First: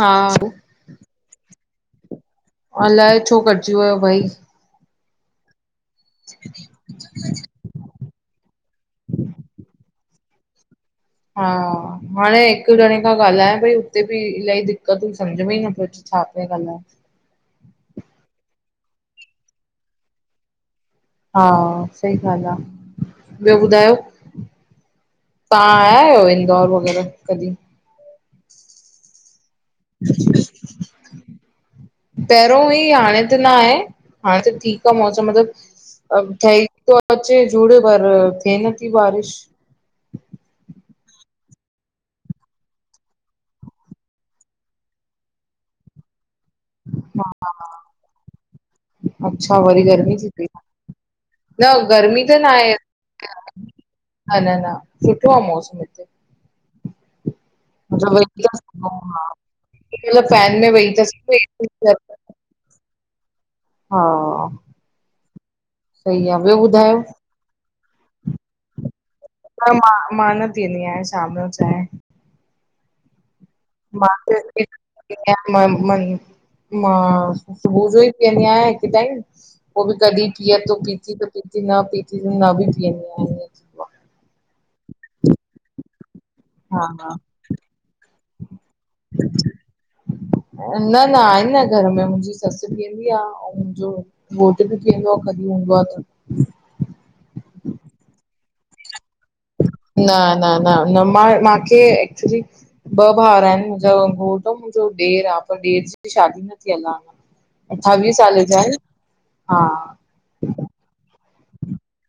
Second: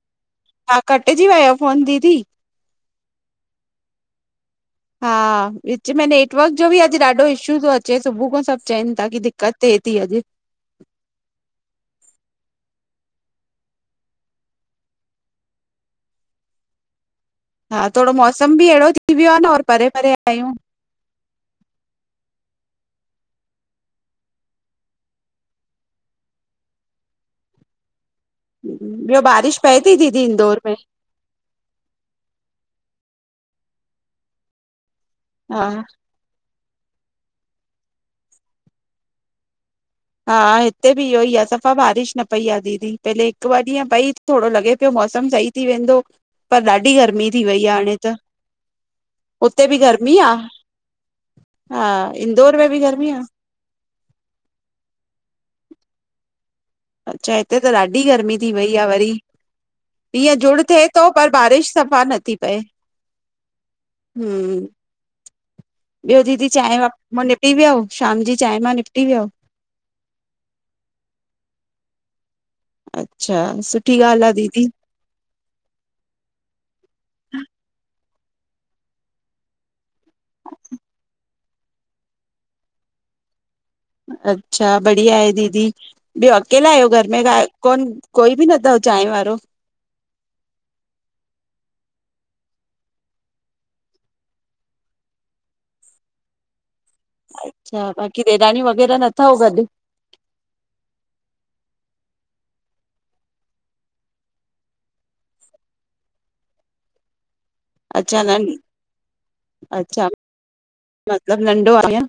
हा। हा, कटिजी वयो फोन दीदी। अलाए छो कटिजी वियो भई? हा, विच में नेटवर्क जो बि अॼु ॾाढो इशू थो अचे। सुबुह खां सभु चेनि था कि दिक़त थिए थी अॼु। हा हाणे हिकु ॼणे खां ॻाल्हायां पई उते बि इलाही दिक़तूं, समुझ में ई नथो अचे छा पई ॻाल्हाए। हा, थोड़ो मौसम बि अहिड़ो थी वियो आ नऔर परे परे आहियूं। हा, सही ॻाल्हि आ। ॿियो ॿुधायो? तां आया आहियो इंदौर वग़ैरह, कॾहिं? ॿियो बारिश पए थी, दीदी इंदौर में? पहिरियों हुई हाणे त न आए। हाणे त ठीकु आ मौसम हा मतिलबु ठई तो अचे झुड़ पर, थे न थी बारिश। हा हिते बि इहो ई आ सफ़ा बारिश न पई आ दीदी। पहिले हिकु ॿ ॾींहं पई थोड़ो लॻे पियो मौसम सही थी वेंदो पर ॾाढी गर्मी थी वई आ हाणे त। अच्छा उते बि वरी गर्मी थी आ? पई न हा, गर्मी इंदौर में बि गर्मी आ? ह न- न सुठो आ मौसम हिते? अच्छा, हिते त ॾाढी मतिलबु गर्मी वेई थी था वई आ सघूं, वरी। हा। मतलब हीअं फैन झुड़ में थिए वेही त थो, पर सही। बारिश सफ़ा नथी पए। हा हम्म, ॿियो सही आ, दीदी चाय ॿुधायो? मां निपटी वियाओ? शाम जी चाय मां निपटी वियाओ? न मां, मां न पीअंदी आहियां शाम जो चाय। अच्छा सु [unintelligible] मां सुबुह जो ई पीअंदी आहियां हिकु टाइम पो बि कॾहिं पीए तो पीती त पीती, न पीती त न बि पीअंदी आ ईअं थींदो अच्छा, बढ़िया आहे दीदी ॿियो अकेला हा आहियो घर हा में? कोन कोई बि न थव चाय वारो? न न आहिनि न घर में मुंहिंजी ससु पीअंदी आ, अऊं मुंहिंजो घोट बि कंदो आ। कॾहिं हूंदो आ त, अच्छा बाकी ॾेराणियूं वगैरह न थव गॾु? न न न न मां माखे एक्चुली, ॿ भाउर आहिनि मुंहिंजो घोट मुंहिंजो ॾेर आ। पर ॾेर जी शादी न थीअल आ। अठावीह अच्छा न सालें जा आहिनि। हा- अच्छा मतिलबु नंढो आहे अयां?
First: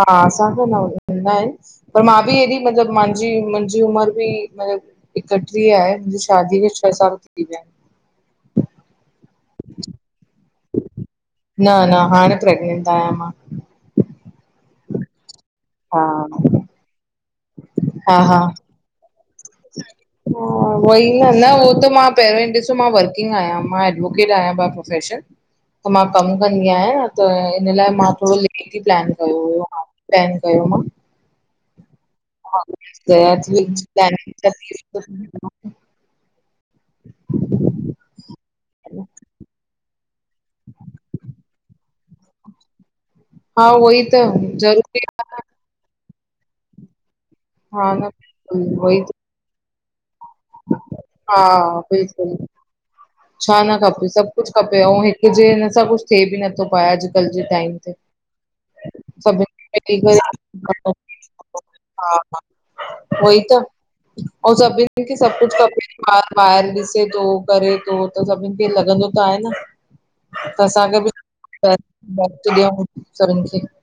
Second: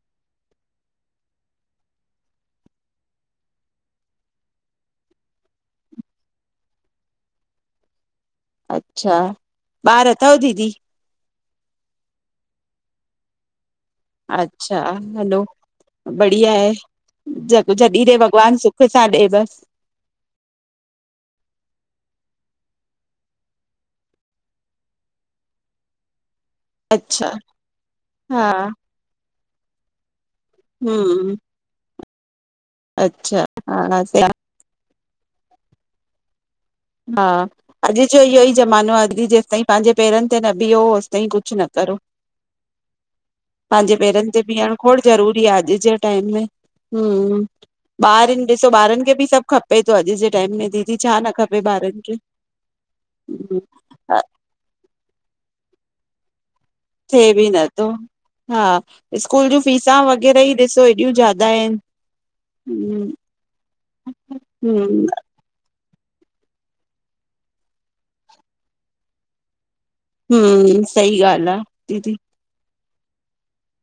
हा असां खऊं न नंढा आहिनि। पर मां बि एॾी, मतलबु मांहिंजी मुंहिंजी उमिरि बि मतिलबु। एकटीह आहे। मुंहिंजी शादीअ खे छह साल थी विया आहिनि। अच्छा- ॿार अथव दीदी? न, न, हाणे प्रेग्नेंट आहियां मां। अच्छा- हलो हा बढ़िया आहे। जजॾीं ॾे भॻवान सु पिता ॾेव। [inaudible] उओई आ न, उहो त मां पहिरियों ॾिसो मां वर्किंग आहियां। मां एडवोकेट आहियां बाए प्रोफेसन। त मां कमु कंदी आहियां। अच्छा, त इन लाइ मां थोड़ो हा लेट ई प्लान कयो हुयो मां। प्लेन कयो। हुम्म हा त दया ती वई प्लान हा [unintelligible] हा अॼु जो इहो ई जमानो आ। अॼु जेसिताईं पंहिंजे पेरनि ते न बीहो होसिताईं कुझु न करो। [inaudible] पंहिंजे उहोई त पेरनि ते बीहण खोड़ ज़रूरी जरूरी आ अॼु जे टाइम में। हुम्म हा न ॿारइनि ॾिसो उहोई ॿारनि खे त बि सभु खपे थो। अॼु जे टाइम में दीदी छा न खपे। हा ॿारनि खे बिल्कुलु छा न खपे सभु कुझु खपे ऐं हिकु जे हिन सां कुझु थिए बि नथो पाए। अॼुकल्ह थिए जे बि टाइम नथो ते, हा स्कूल जूं सभिनि खे फीसां मिली वगैरह ई ॾिसो करे हेॾियूं ज्यादा आहिनि। हा, हा- हम्म उहोई त अऊं सभीनि हम्म खे सभु कुझु खपे ॿारु ॿाहिरि ॾिसे तो, करे तो, सभिननि खे लॻंदो त आहे न। त हम्म असांखे बि सही ॻाल्हि आ दीदी। वक़्तु ॾियूं सभिनि खे [unintelligible]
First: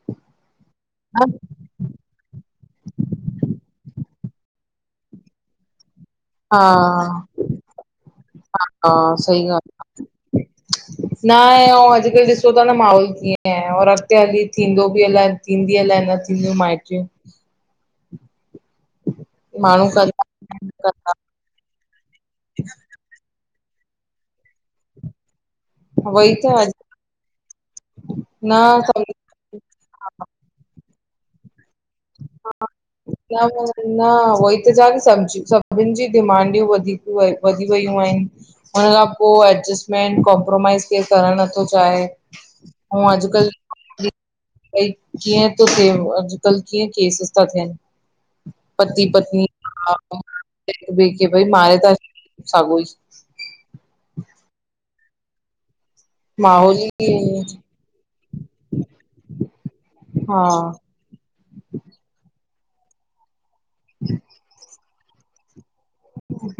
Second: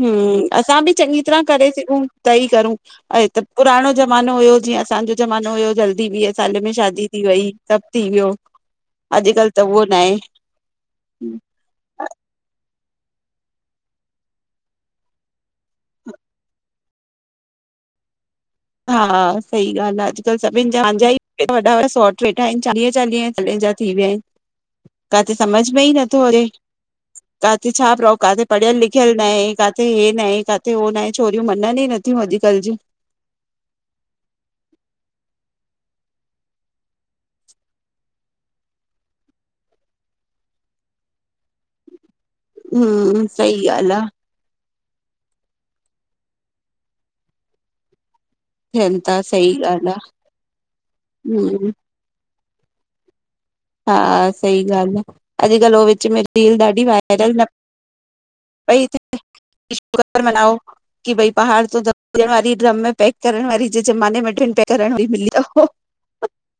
हम्म असां बि चङी हा तरह करे सघूं। त ई करूं, ऐं त पुराणो जमानो हुयो जीअं असांजो जमानो हुयो जल्दी बी अ वीह साल में शादी थी वई, सब थी वियो हा सही अॼुकल्ह त ॻाल्हि उहो न आहे। न आहे, अउं अॼुकल्ह ॾिसो ता न माहौल कीअं आहे और अॻिते हली थींदो बि अलाए थींदी अलाए न थींदियूं माइटियूं। हा सही माण्हू ॻाल्हि आ, अॼुकल्ह सभिनिजा पहिंजा कंदा ई वॾा वॾा सौट वेठा आहिनि, चालीह चालीह सालें जा थी विया आहिनि। काथे समझ में ई नथो वई अचे। त काथे छा प्रओ? काथे न पढ़ियल लिखियल सभ न आहे काथे काथे हे न काथे हो नाहे, छोरियूं मञनि ई न थियूं अॼु कल्ह जूं। न न उहई त चवां ती सभिननि जी डिमांडियूं वधीक व वधी वियूं आहिनि। हुन खां पो एडजस्टमेंट कॉम्प्रोमाइज के करण नथो चाहे। अउं हम्म सही ॻाल्हि आहे अॼकल्ह भई कीअं तो थे अॼकल्ह। कीअं केसिस था थियनि थियनि पती था पतनी सही ॻाल्हि भई आहे हिक ॿिये खे भई हम्म मारे ता छॾिन साॻोई हा सही गाल्हि आ, अॼुकल्ह हो विच में रील माहौल ॾाढी वायरल ई न पई थिये कि शुकर हा मनाओ कि भई ॿाहिरि ते दॿाइण वारी, ड्रम में पैक करण वारी [unintelligible]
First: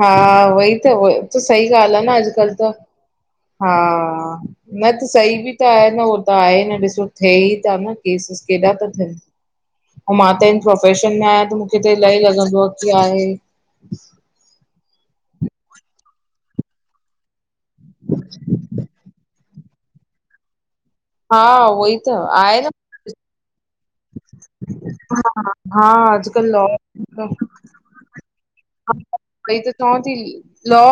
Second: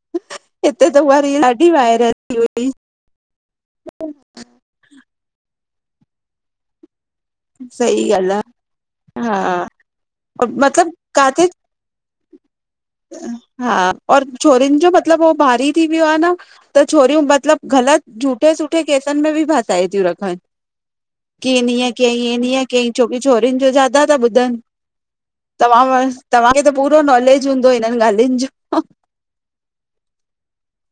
हा उहोई हिते उहा त, रील सही ॾाढी ॻाल्हि आ वायरल न थी अॼुकल्ह हुई त हा न त सही बि त आहे न हो हो त आहे न ॾिसो थिए ई था न सही ॻाल्हि केसिस केॾा था थियनि आ हा ऐं मां त हिन मतलब प्रोफेशन में काथे आहियां त मूंखे त अलाही लॻंदो आ की आहे हा और छोरनि जो मतिलबु हो भारी थी वियो आ न त छोरियूं मतिलबु ग़लति झूठे सूठे केसनि में बि फासाए थियूं रखनि। हा की हिन उहो हियं ई त कयईं हिन आहे हियं न कयईं छोकी छोरिन जो ज्यादा ज्यादा ता ॿुधनि, तव्हां हा व अॼुकल्ह तव्हांखे त पूरो नॉलेज हूंदो हिननि ॻाल्हियुनि जो उहोई त चवांव थी लॉ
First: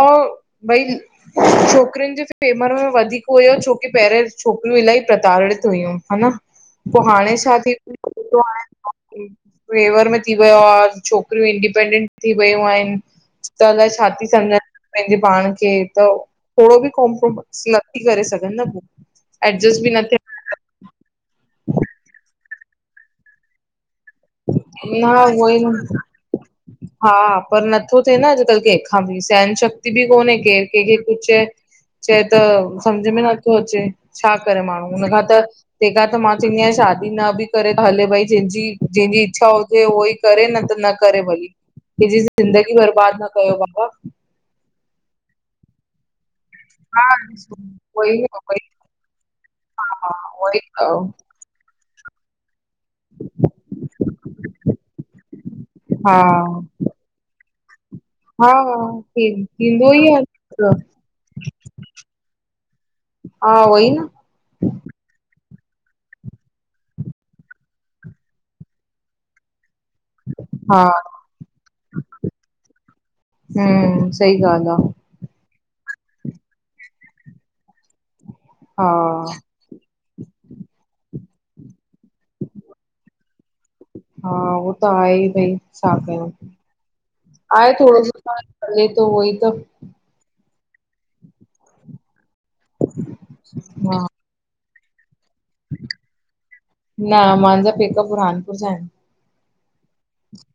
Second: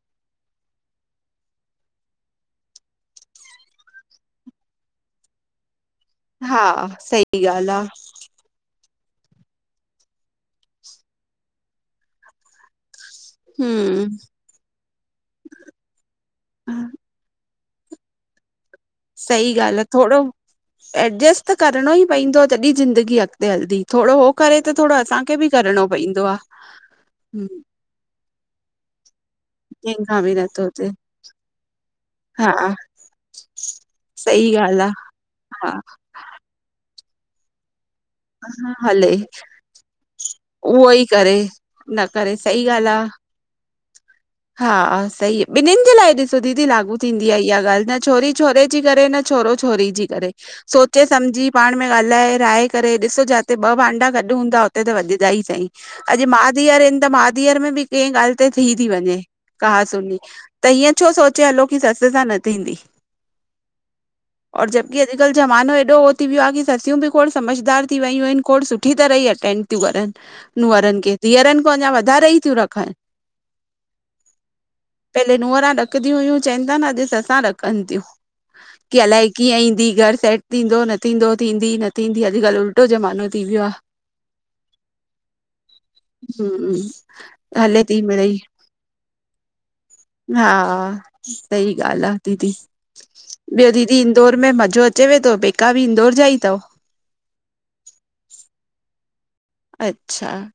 भई छोकिरियुनि जो फेवर में वधीक हुयो छोकी पहिरियों छोकिरियूं इलाही प्रताड़ित हुयूं हा न, पोइ हाणे सही छा ॻाल्हि थी आ फेवर में थी वियो आ छोकिरियूं इंडिपेंनडेंट थी वयूं आहिनि। त अलाए छा हम्म ती समुझन पहिंजे पाण खे, त थोरो बि कॉम्प्रोमाइस नथी करे सघनि न पो। सही ॻाल्हि आ थोरो एडजस्ट त करिणो ई पवंदो तॾहिं ज़िंदगी अॻिते हलंदी थोरो हो करे त थोरो न असांखे बि उहोई करिणो न पवंदो आ। हा, पर नथो थिए न अॼुकल्ह के केंहखां बि सहन शक्ति बि कंहिंखां कोने केरु नथो थिए केंहखे कुझु चवे चए त हा सम्झ में नथो अचे, छा सही करे माण्हू ॻाल्हि हुन खां आ तेंहखां त त मां चवंदी आहियां शादी न बि करे हले भई जंहिंजी हा हले जंहिंजी इच्छा हुजे उहो ई करे न त उहो न ई करे भली। न केंहंॼी करे सही ज़िंदगी ॻाल्हि आ बर्बाद न कयो बाबा हा सही ॿिननि जे लाइ दीदी लागू हा थींदी आहे इहा ॻाल्हि न उहोई छोरी उहोई छोरे जी करे न छोरो छोरी जी हा करे उहोई सोचे त, सम्झी पाण में ॻाल्हाए राय करे ॾिसो जिते ॿ भांडा गॾु हूंदा हुते त वॼंदा ही सईं हा अॼु मां धीअर आहिनि त माउ धीअर में बि कंहिं ॻाल्हि ते हा थी थी वञे कहा थींदो ई सुनी आहे त हीअं छो सोचे हलो की ससु सां न थींदी? हा उहोई न और जबकि अॼु कलु जमानो एॾो हो थी वयो आ कि ससियूं बि खोड़ समझदार थी वयूं आहिनि खोड़ सुठी तरह ही अटेंड थियूं करनि हा नूंहरनि खे, धीअरनि खां अञा वधारे ई थियूं रखनि। हम्म सही ॻाल्हि आहे पहले नुहंरा ॾकदियूं हुयूं चवनि था न अॼु ससां ॾकनि थियूं। की अलाए हा कीअं ईंदी घर सेट थींदो न थींदो थींदी न थींदी अॼुकल्ह उल्टो ज़मानो थी वियो आ। हा उहो त आहे ई भई छा कयूं हम्म, आहे हले थी थोरो सो मिड़ई हले त उहोई त हा सही ॻाल्हि आ दीदी, ॿियो हा दीदी इंदौर में मज़ो अचेवे थो? पेका बि इंदौर जा ई? थव न मुंहिंजा पेका बुरहानपुर जा आहेन। अच्छा,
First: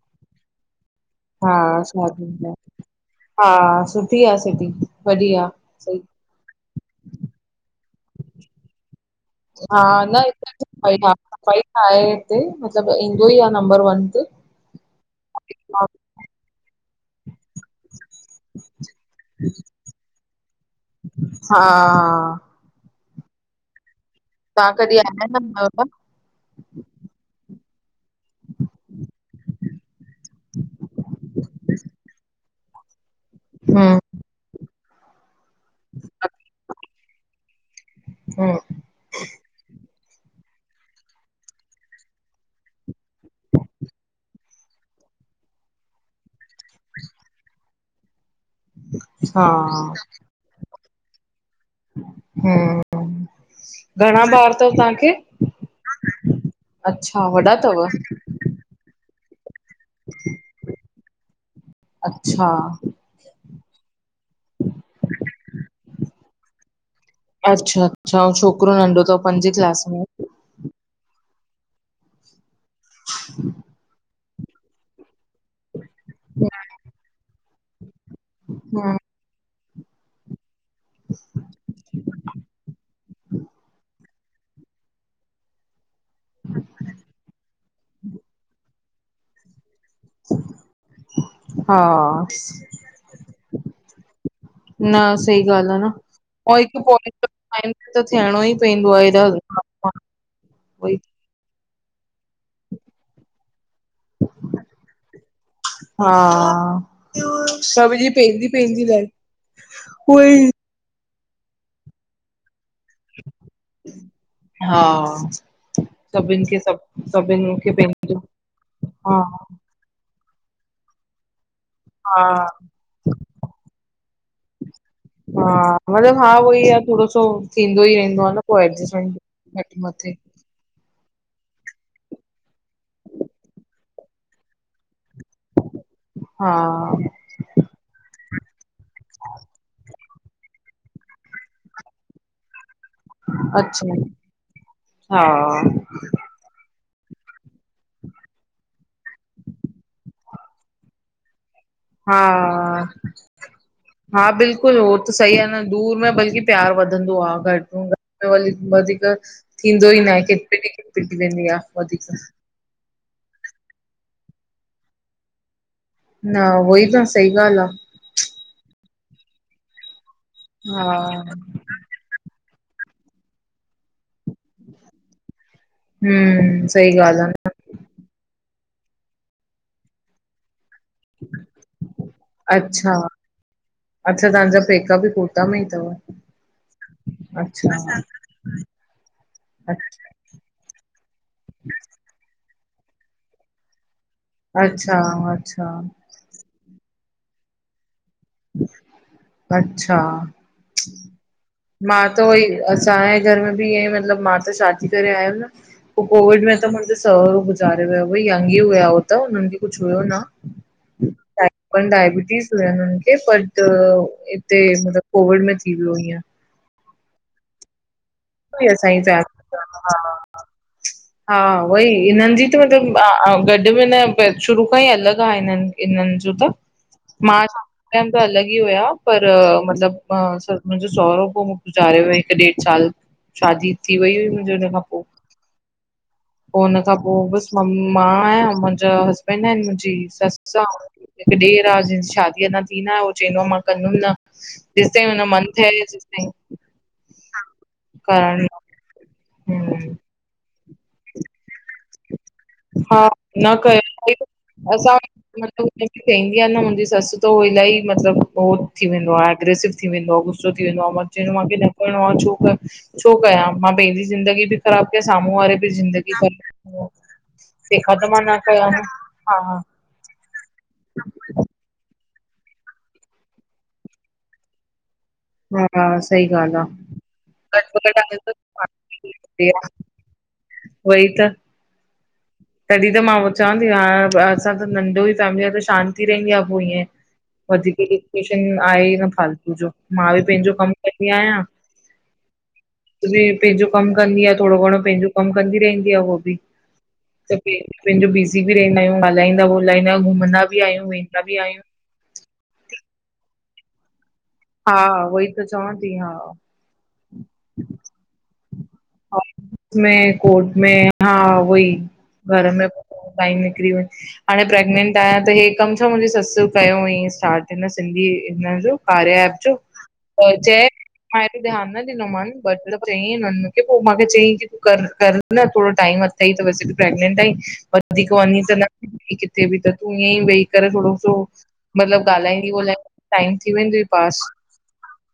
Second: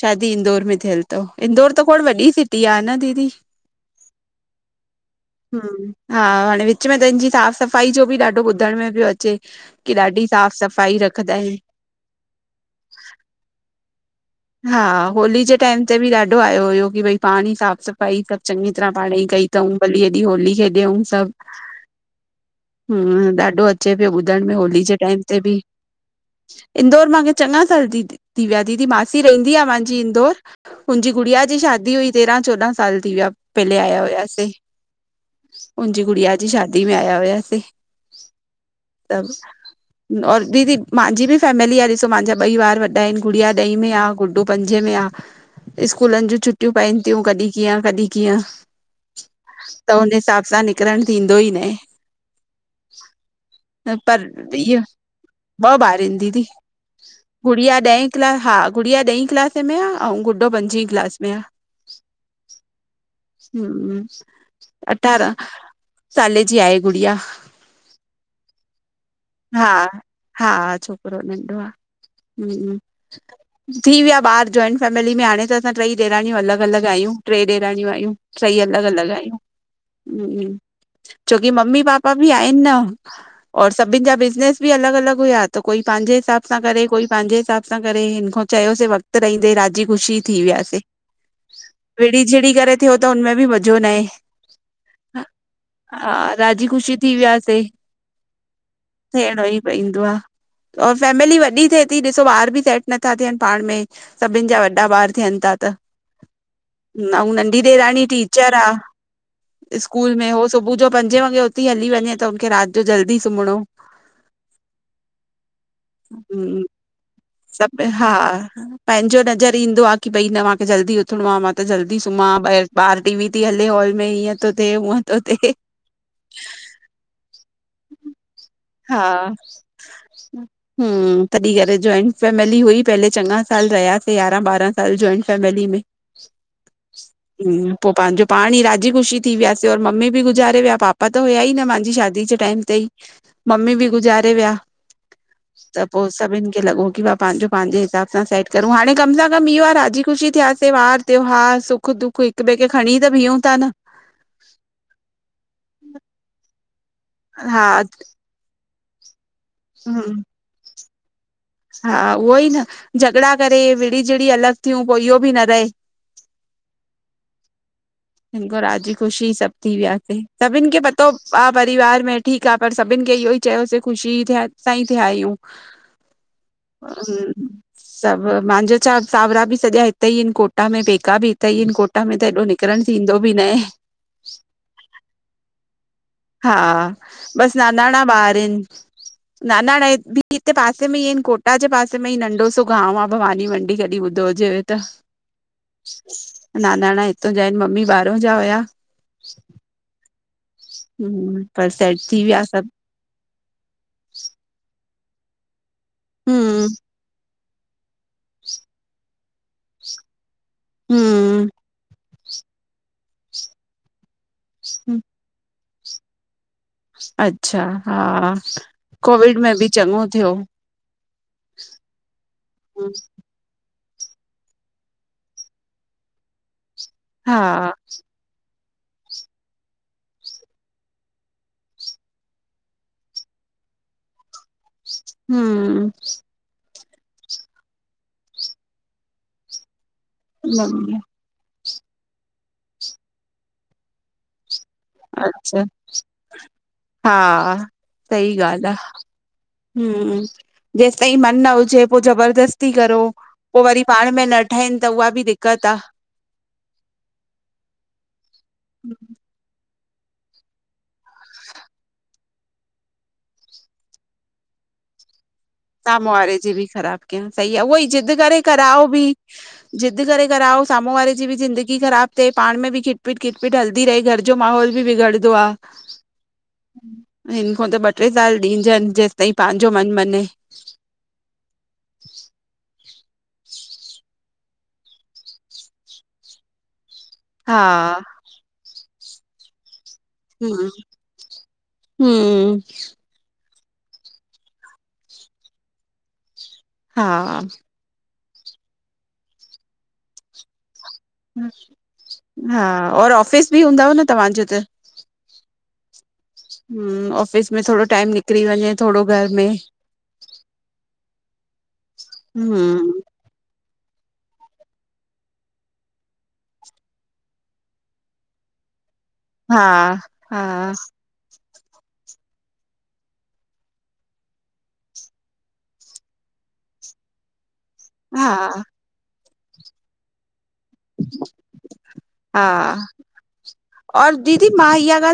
शादी इंदौर में थियल तव, हा इंदौर त खोड़ शादी वॾी में सिटी आहे न दीदी? हा सुठी आहे सिटी वॾी आहे सही हा हाणे विच में हिनजी साफ़ सफ़ाई जो बि ॾाढो ॿुधण में पियो अचे। हा की न ॾाढी हिते साफ़ त सफ़ाई ईलाई आहे रखंदा आहिनि सफाई। आहे हिते। मतलबु ईंदो ई आहे नंबर वन ते। हा होली जे टाइम हा ते बि ॾाढो आयो हुयो की भई पाणी साफ़ सफ़ाई सभु चङी तरह पाणे ई कई तऊं भली हेॾी होली खेॾियऊं सभु हा। हूं, ॾाढो अचे पियो ॿुधण में तव्हां होली जे कॾहिं टाइम आया ते न बि, आहियो इंदौर मां चङा साल दीदी थी विया दीदी मां सी रहंदी आ मांजी इंदौर, मुंजी गुड़िया जी शादी हुई तेरहां चोॾहां साल थी विया। छा? पेले हम्म आहियां हुयासि, मुंहिंजी गुड़िया जी शादी में आहियां हुयासी। हूं। तब और दीदी माहिंजी बि फैमिली आहे, ॾिसो माहिंजा ॿई बार वॾा आहिनि गुड़िया ॾई में आ, गुडू पंजे में आहे, स्कूलनि जूं छुट्टियूं पइनि थियूं कॾीं कींए कॾीं कींए। हा त हुने हिसाब सां निकिरण थींदो ई न। हूं। पर इअ ॿ ॿार ईन दीदी, अच्छा वॾा गुड़िया अथव ॾहें क्ला हा, गुड़िया ॾहीं क्लास टेंथ में आ अऊं गुडो पंजी क्लास में आ। अच्छा हूं अठारह। साले जी आहे गुड़िया, अच्छा अच्छा ऐं छोकिरो नंढो अथव पंजे क्लास हा। में हा छोकिरो नंढो आ, हूं। मुंजा ॿार जॉइंट फैमिली में हाणे त असां टई ॾेराणियूं अलॻि-अलॻि आहियूं, ट्रे ॾेराणियूं आहियूं, टई अलॻि हम्म अलॻि आहियूं। छोकी मम्मी पापा बि आहिनि न, और सभिनि जा बिजनेस बि अलॻि-अलॻि हुया, त कोई पंहिंजे हिसाब सां करे कोई पंहिंजे हिसाब सां करे हिन ख असि वक़्त रहंदे राजी ख़ुशी थी विया सी। हा विढ़ी-झीढ़ी करे थियो त हुनमें बि मज़ो न आहे।, न सही ॻाल्हि आह न, हा पो राज़ी हिकु ख़ुशी पोइ थी हिकु वियासीं टाइम त थियणो ई पईंदो आ। त ईंदो आ, और फैमिली वॾी थे दी ॾिसो ॿार बि सेट नथा थियनि पाण में सभिनि जा वॾा ॿार थियनि था त। हा न ऊ नंढी सभ ॾेराणी जी पंहिंजी टीचर आ। पंहिंजी लाइफ स्कूल में हो उहोई सुबुह जो पंजे वगे उथी हली वञे त, हुनखे राति जो जल्दी सुमणो हा सभिनि खे हूं सभु सभिनि खे सभ हा पंहिंजो हा पहिंजो नज़र ईंदो आहे की भई न मांखे जल्दी उथिणो आहे, मां त जल्दी हा सुम्हां ॿाहिरि ॿाहिर टी वी थी हले हॉल में ईअं तो थे हुंअ तो थे। हा मतिलबु हा उहोई आहे, थोड़ो सो थींदो ई रहंदो आहे न पो एडजस्टमेंट हेठ मथे। हूं, तॾीं करे जॉइंट फैमिली हुई पेले चङा साल रहियासीं यारहां ॿारहां साल जोइंट फैमिली में। हा। हूं पो पांहिंजो पाण ई राजी ख़ुशी थी वियासे और मम्मी बि गुज़ारे विया, पापा त हुया ई न मांजी शादी दी जे टाइम ते ई मम्मी बि अच्छा गुज़ारे विया, हा त पो, सभिनि खे लॻो की पंहिंजो पंहिंजे हिसाब सां सेट करूं, हाणे कम सां कमु इहो आहे राजी ख़ुशी थियासी वार, त्योहार, सुख सुख-दुख हिकु ॿेए खे हा खणी त बीऊूं था न। हा बिल्कुलु उहो त सही आहे न, दूर में बल्कि प्यारु वधंदो आहे हा घट में घट वधीक त थींदो ई न आहे, हम्म केतरी खिटपिट थी वेंदी आ। वधीक हा उहोई न, झगड़ा करे, विढ़ी-झीढ़ी, अलॻि थियूं पो इहो बि न रहे। न उहोई त सही ॻाल्हि आ। हिनिखो राज़ी ख़ुशी सभु थी वियासीं, सभिनि खे आ हा पतो परिवार में ठीकु आहे, पर सभिनि खे इहोई चयोसि ख़ुशी सा ई थिया आहियूं। हम्म हा सही ॻाल्हि आ न हं सभु, मांजो छा सावरा बि सॼा हिते ई आहिनि कोटा में पैका बि हिते ई आहिनि कोटा में त हेॾो निकिरणु अच्छा, थींदो बि न आहे अच्छा तव्हांजा पैका बि कोटा में ई तव। हा बस अच्छा नानाणा ॿार आहिनि नानाणा इ बि हिते पासे में ई आहिनि कोटा जे पासे में ई नंढो सो गांव आ भवानी मंडी कॾहिं ॿुधो हुजेव त, अच्छा अच्छा नानाणा हितों जा आहिनि मम्मी ॿाहरों जा हुया अच्छा पर सेट थी विया सभु असां जे घर में बि ईंए मतलब मां त शादी करे आयम न पो कोविड में हम्म त मुंहिंजो सहुरो गु गुजारे वेयो। हु यंग ही हुया हो तो हुननि खे कुछ हुयो न। हम्म डायबीटीज़ हुयनि हुननि खे बट हिते मतलब कोविड में थी वियो ईंअ अच्छा, हा, हुई असांजी कोविड में फैमिली बि हा चङो थियो हा, उहोई हिननि जी त मतलब गॾ में न शुरू खां ई अलॻि हा हिननि, हिननि जो त हा मां सां टाइम त अलॻि ई हुया पर मतिलबु मुंहिंजो सहुरो पो गुज़ारे वेई त ॾेढ साल शादी थी वई हुई मुंहिंजे हुन खां पो हूं पो हुन खां पोइ बसि मां आहियां, मुंहिंजा हसबैंड आहिनि, मुंहिंजी ससु आ मम्मी हिकु ॾेर आ शादी अञा थी नाहे हो चवंदो आ मां कंदुमि न जेस ताई हुनो मन अच्छा थे तेस ताई हा सही ॻाल्हि आ, हम्म हूं जेसि ताईं मन न हु जे पो जबरदस्ती करो हा न पो वरी पाण में कयो न ठहिनि त उहा बि दिक़त आ चंदीआ न मुंहिंजी सस तो इलाही मतिलबु उह थीें वेंदो आ, एग्रेसिव थी वेंदो आ, गुसो थी वेंदो आहे छो कयां मां पंहिंजी ज़िंदगी बि ख़राब कयां साम्हूं वारे त साम्हूं ज़िंदगी वारे जी भर बि ख़राब कयनि, सही आ उहो ई ज़िद करे न कराओ बि हा हा ज़ि जिद करे कराओ, साम्हूं वारे जी बि ज़िंदगी ख़राब थे पाण में बि खिटपीट-खिटपीट हलदी रहे, घर जो माहौल बि बिगड़ हा सही ॻाल्हि आ हिन खो त घटि ॿ ट्रे साल ॾिजनि जेसि ताईं वधि पंहिंजो मनु मञे उहो ई त [unintelligible] तॾहिं त मां चवांनि थी हाणे असां त नंढो ई फैमिली आहे त शांती रहंदी आहे पो ईअं हा वधीक टेशनि आहे इ न फालतू जो मां बि पंहिंजो हम्म कम कंदी आहियां! हम्म पंहिंजो कमु कंदी आहे थोरो घणो पंहिंजो कमु कंदी रहंदी आहे उहो बि। त हा पंहिंजो बिज़ी बि रहंदा आहियूं ॻाल्हाईंदा ॿो्ल्हाईंदा घुमंदा बि आहियूं! बि आहियूं हा और ऑफिस बि हूंदव न तव्हांजो त? हा उहई त चवां थी हा। हम्म ऑफिस में थोरो टाइम निकिरी वञे थोरो घर में, कोट में हा उहई घर में हम्म टाईम निकिरी वञ। हाणे प्रेग्नेंंट आहियां त हे कमु छा मुंहिंजी ससु कयो हुईं स्टार्ट हिन सिंधी हिन जो कार्य। हा हा जय मां हेॾो ध्यानु न ॾिनंदोम मतिलबु चई। पोइ मूंखे चयईं की तूं कर कर न थोरो टाइम अथई त तूं प्रेगनेंट आई। वधीक वनी त हा नई किथे बि त तूं ईअं ई वई, करे थोरो सो मतलबु ॻाल्हाईंदी हा ॻोल्हाईंदी टाइम थी वेंदोई और पास! मां त दीदी इहाॻाल,